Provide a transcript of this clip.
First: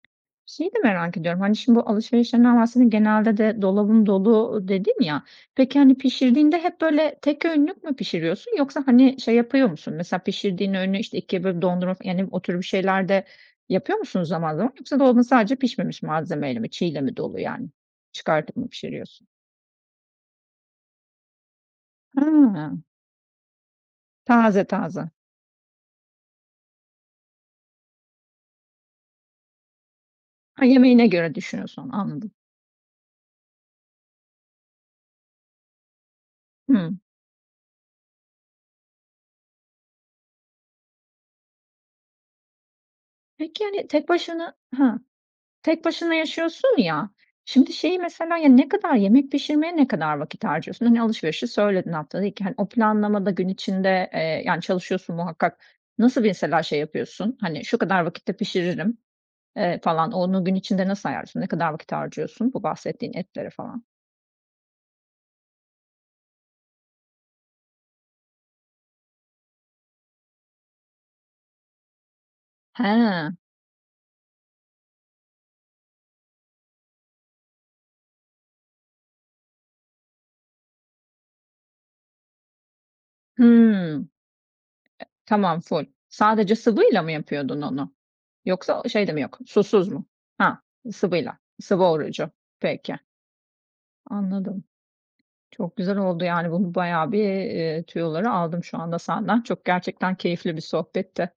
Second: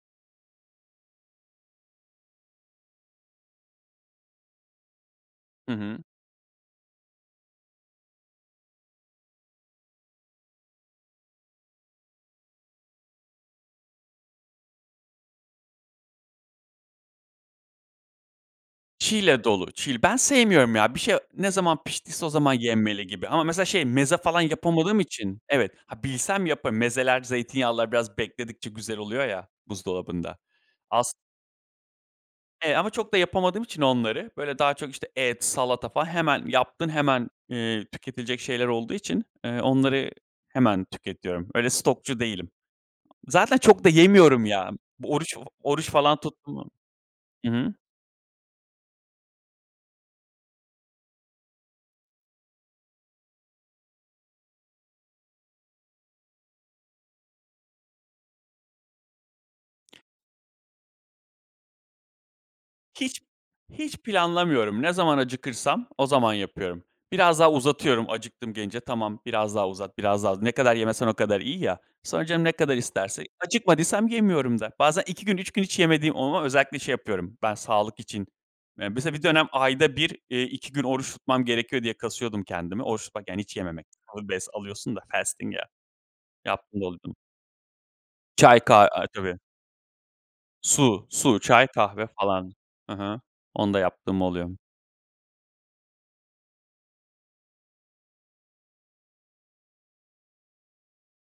Şeyi de merak ediyorum. Hani, şimdi bu alışverişlerinden bahsediyordun, genelde de "dolabım dolu" dedin ya. Hı Peki, hani, hı. pişirdiğinde hep böyle tek öğünlük mü pişiriyorsun yoksa, hani, şey yapıyor musun, mesela pişirdiğin öğünü, işte, 2'ye bölüp dondurup yani o tür bir şeyler de yapıyor musun zaman zaman? Yoksa dolabın sadece pişmemiş malzemeyle mi, çiğ ile mi dolu, yani? Çıkartıp mı Çiğ pişiriyorsun? ile dolu, çiğ. Ben sevmiyorum ya. Bir şey ne zaman piştiyse o zaman Hıı. yenmeli gibi. Ama mesela şey, meze falan Taze yapamadığım taze. için Evet. Ha, bilsem yaparım. Mezeler, zeytinyağlılar biraz bekledikçe güzel oluyor ya buzdolabında. Ha, yemeğine As göre düşünüyorsun onu, anladım. E, ama çok da yapamadığım için onları, böyle, daha çok, işte, et, salata falan hemen yaptın, Hımm. hemen, eee, tüketilecek şeyler olduğu için, eee, onları hemen tüketiyorum. Öyle stokçu değilim. Zaten Peki, çok hani, da tek yemiyorum başına ya. Ha, Bu oruç tek oruç başına falan tuttu mu yaşıyorsun ya, Hı hı. şimdi, şeyi mesela ya, ne kadar yemek pişirmeye ne kadar vakit harcıyorsun? Hani, alışverişi söyledin haftada 2, hani, o planlamada gün içinde, eee, yani, çalışıyorsun muhakkak. Nasıl mesela şey yapıyorsun, hani, şu kadar vakitte pişiririm, eee, falan onu gün içinde nasıl ayarlıyorsun, ne kadar vakit harcıyorsun bu bahsettiğin Hiç etlere falan? hiç planlamıyorum. Ne zaman acıkırsam o zaman yapıyorum. Biraz daha uzatıyorum acıktım, gelince. "Tamam, biraz daha uzat, biraz daha. Ne kadar yemesen o kadar iyi ya." Sonra canım ne kadar isterse He! Acıkmadıysam yemiyorum da. Bazen 2 gün 3 gün hiç yemediğim oluyor. Özellikle şey yapıyorum ben sağlık için. Ya, mesela bir dönem ayda 1 eee, 2 gün oruç tutmam gerekiyor diye kasıyordum kendimi. Oruç tutmak yani hiç yememek. Hımm, [unintelligible] bes alıyorsun da fasting tamam, ya. ful. Sadece sıvıyla mı [unintelligible] yapıyordun onu? Çay, ka Yoksa o aaa, şey de mi tabii. yok, susuz mu? Ha! Su Sıvıyla, su, çay, sıvı kahve orucu. falan. Hı Peki. hı. Onu da yaptığım oluyor. Anladım. Çok güzel oldu yani bu bayağı bir, iii, tüyoları aldım şu anda senden. Çok gerçekten keyifli bir sohbetti.